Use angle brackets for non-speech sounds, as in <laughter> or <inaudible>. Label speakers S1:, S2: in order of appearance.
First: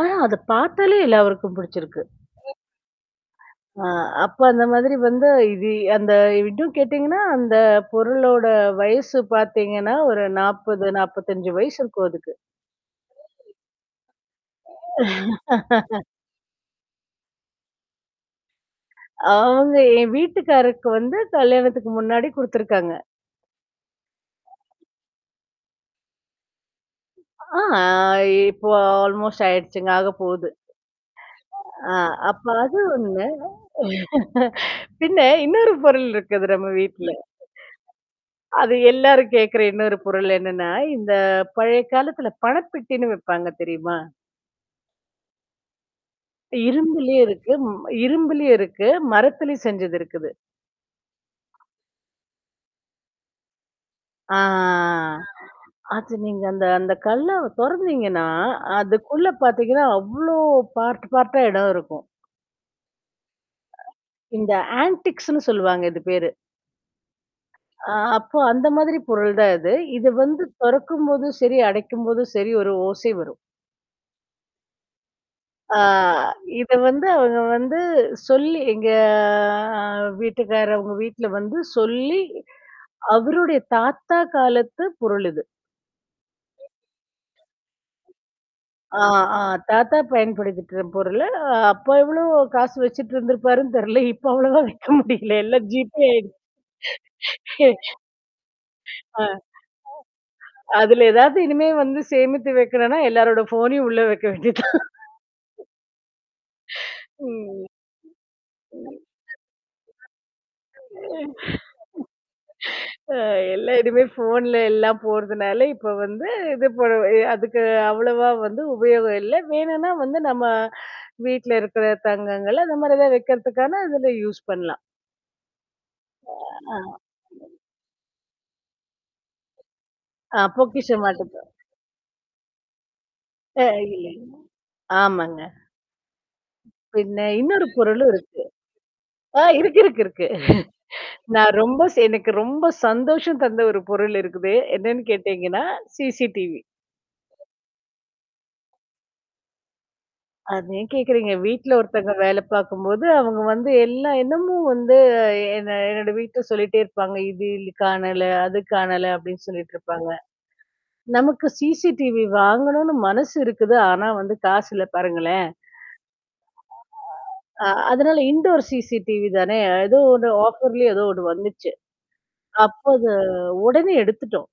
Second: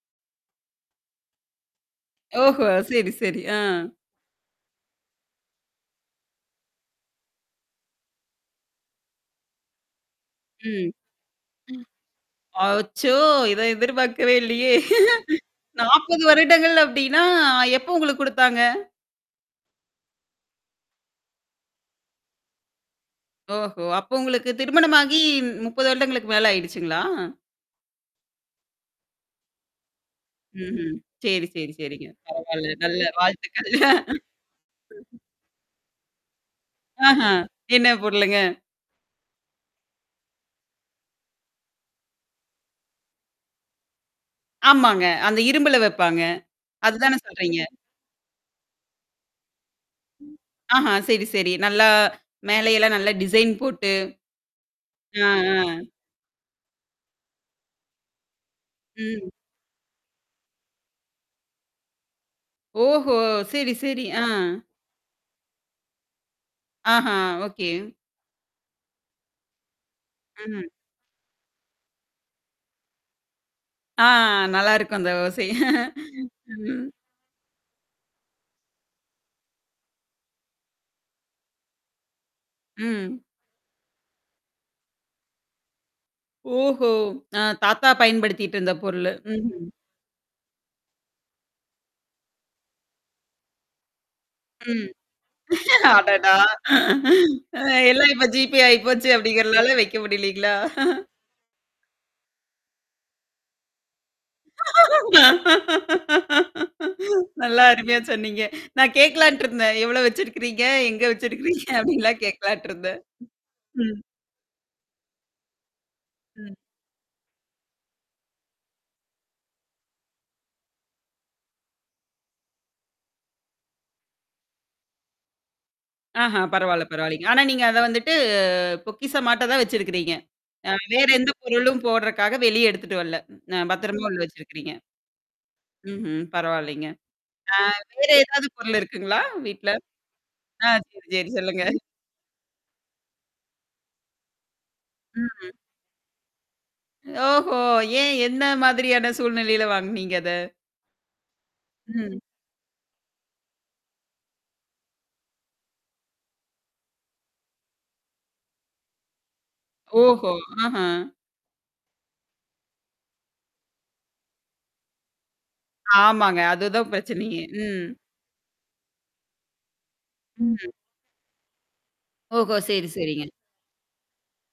S1: ஆனா அத பாத்தாலே எல்லாருக்கும் பிடிச்சிருக்கு.
S2: ஓஹோ! சரி, சரி. ஆ.
S1: அ அப்ப அந்த மாதிரி வந்து இது அந்த இதும் கேட்டீங்கன்னா, அந்த பொருளோட வயசு பாத்தீங்கன்னா ஒரு
S2: ம்.
S1: 40
S2: ம்.
S1: 45 வயசு இருக்கும் அதுக்கு.
S2: அச்சோ!
S1: <unintelligible>
S2: இத எதிர்பார்க்கவே இல்லயே! <chuckles>
S1: <laughs>
S2: 40 வருடங்கள் அப்பிடின்னா எப்ப உங்களுக்கு குடுத்தாங்க?
S1: அவுங்க என் வீட்டுக்காரருக்கு வந்து கல்யாணத்துக்கு முன்னாடி குடுத்துருக்காங்க.
S2: ஓஹோ! அப்ப உங்களுக்கு திருமணமாகி 30 வருடங்களுக்கு மேல ஆயிடுச்சுங்களா?
S1: ஆ இப்போ ஆல்மோஸ்ட் ஆயிடுச்சுங்க. ஆக போது.
S2: ம்ஹ்ம். சரி, சரி,
S1: ஆ
S2: சரிங்க.
S1: அப்ப
S2: பரவால்ல.
S1: அது
S2: நல்ல
S1: ஒன்னு
S2: வாழ்த்துக்கள்.
S1: <chuckles>
S2: <chuckles>
S1: பின்ன
S2: ம்.
S1: இன்னொரு பொருள் இருக்குது நம்ம வீட்ல.
S2: ஆஹா! என்ன பொருளுங்க?
S1: அது எல்லாரும் கேட்கிற இன்னொரு பொருள் என்னன்னா, இந்த பழைய காலத்தில பணப்பெட்டின்னு வப்பாங்க தெரியுமா?
S2: ஆமாங்க. அந்த இரும்புல வப்பாங்க.
S1: இரும்புலே
S2: அதுதானே
S1: இருக்கு
S2: சொல்றீங்க.
S1: இரும்புலே இருக்கு. மரத்திலே செஞ்சது இருக்குது.
S2: ஆஹா, சரி, சரி. நல்லா மேல எல்லாம் நல்லா டிசைன் போட்டு.
S1: அ. ஆ,
S2: அ,
S1: ஆ.
S2: அ.
S1: அது நீங்க அந்த அந்த கல்லாவ தொறந்தீங்கன்னா, அதுக்குள்ள
S2: ம்.
S1: பாத்தீங்கன்னா, அவ்ளோ பார்ட்ட், பார்ட்ட்டா இடம் இருக்கும்.
S2: ஓஹோ! சரி, சரி. ஆ.
S1: இந்த ஆன்டிக்ஸ்ன்னு சொல்லுவாங்க இது பேரு.
S2: ஆஹா! ஓகே.
S1: அ அப்போ அந்த மாதிரி பொருள் தான் இது. இது வந்து
S2: ம்.
S1: தொறக்கும்போது, சரி, அடைக்கும்போது சரி, ஒரு ஓசை வரும்.
S2: ஆ, நல்லாயிருக்கும் அந்த ஓசை.
S1: ஆ,
S2: <chuckles>
S1: இத
S2: ம்.
S1: வந்து அவுங்க வந்து சொல்லி எங்க அ வீட்டுக்காரவங்க வீட்ல வந்து சொல்லி
S2: ம்.
S1: அவருடைய தாத்தா காலத்த பொருளுது.
S2: ஓஹோ! அ தாத்தா பயன்படுத்திட்டு இருந்த
S1: ஆ,
S2: பொருளு.
S1: ஆ
S2: ம்ஹ்ம்.
S1: தாத்தா பயன்படுத்திட்ட பொருள். அ அப்போ எவ்ளோ காசு வச்சுட்டு இருந்திருப்பாருன்னு தெர்ல. இப்ப அவ்ளவா
S2: ம்.
S1: வைக்க முடியல. எல்லாம் ஜீபே
S2: அடடா!
S1: ஆயிடுச்சு. <chuckles>
S2: எல்லாம் இப்ப ஜிபே
S1: <chuckles>
S2: ஆயிப்போச்சு
S1: ஆ, அ.
S2: அப்பிடிங்கிறனால வைக்க முடியலேங்களா!
S1: அதுல ஏதாவது இனிமே வந்து சேமித்து வைக்கணுன்னா, எல்லாரோட ஃபோனையும் உள்ள வைக்க வேண்டியது தான். <laughs>
S2: நல்லா
S1: ம்.
S2: அருமையா சொன்னீங்க. நான் கேட்கலான்ட்டுருந்தேன். எவ்ளோ வச்சிருக்கிறீங்க?
S1: <chuckles>
S2: எங்க
S1: <chuckles>
S2: வச்சிருக்கிறீங்க? அப்பிடின்லாம் கேட்கலான்ட்டுருந்தேன்.
S1: அ எல்லா
S2: ம். ம்.
S1: இனிமே ஃபோன்ல எல்லாம் போட்றதுனால இப்ப வந்து
S2: ம்.
S1: இது பண்ணுவ அதுக்கு அவ்வளவா வந்து உபயோகம் இல்ல. வேணுன்னா வந்து நம்ம வீட்ல இருக்கிற தங்கங்கள் அந்தமாரி எதா வைக்கிறதுக்கான இதுல யூஸ் பண்லாம்.
S2: ஆஹா!
S1: அ
S2: பரவால்ல, பரவால்லேங்க. ஆனா நீங்க அத வந்துட்டு பொக்கிஷமாட்ட தான் வச்சிருக்கிறீங்க.
S1: அ
S2: அ
S1: பொக்கிஷம்
S2: வேற எந்த
S1: மாட்டப்ப.
S2: பொருளும் போடுறக்கா வெளியே எடுத்துட்டு வரல. அ
S1: அ
S2: பத்திரமா உள்ள
S1: இல்லங்க,
S2: வச்சிருக்கிறீங்க?
S1: ஆமாங்க.
S2: ம்ஹ்ம். பரவால்லங்க.
S1: பின்ன
S2: அ
S1: இன்னொரு பொருளும்
S2: வேறு
S1: இருக்கு.
S2: ஏதாவது பொருள் இருக்குங்களா
S1: ஆ
S2: வீட்ல?
S1: இருக்கு இருக்கு இருக்கு.
S2: ஆ சரி,
S1: <chuckles>
S2: சரி
S1: நான்
S2: சொல்லுங்க.
S1: ரொம்ப ஸ் எனக்கு ரொம்ப சந்தோஷம் தந்த ஒரு பொருள் இருக்குது. என்னன்னு
S2: ம்ஹ்ம்.
S1: கேட்டீங்கன்னா CCTV.
S2: ஓஹோ! ஏன் என்ன மாதிரியான சூழ்நிலையில வாங்குனீங்க அத?
S1: அத ஏன் கேட்கிறீங்க. வீட்ல ஒருத்தங்க
S2: ம்.
S1: வேல பார்க்கும்போது, அவுங்க வந்து எல்லா இடமும் வந்து எ என்ன என்னோட வீட்ல சொல்லிட்டே இருப்பாங்க. இது இ காணல, அது காணல அப்பிடின்னு சொல்லிட்டு இருப்பாங்க.
S2: ஓஹோ! ஆஹா!
S1: நமக்கு CCTV வாங்கணுன்னு மனசு இருக்குது. ஆனா வந்து காசு இல்ல பாருங்களேன்.
S2: ஆமாங்க. அதுதான் பிரச்சனையே.
S1: <unintelligible> அ
S2: ம்.
S1: அதனால இன்டோர் CCTV தானே! ஏதோ ஒன்னு
S2: ம்.
S1: ஆஃபர்லயே ஏதோ ஒன்னு வந்துச்சு.
S2: ஓஹோ!
S1: அப்ப
S2: சரி,
S1: அது
S2: சரிங்க.
S1: உடனே எடுத்துட்டோம்.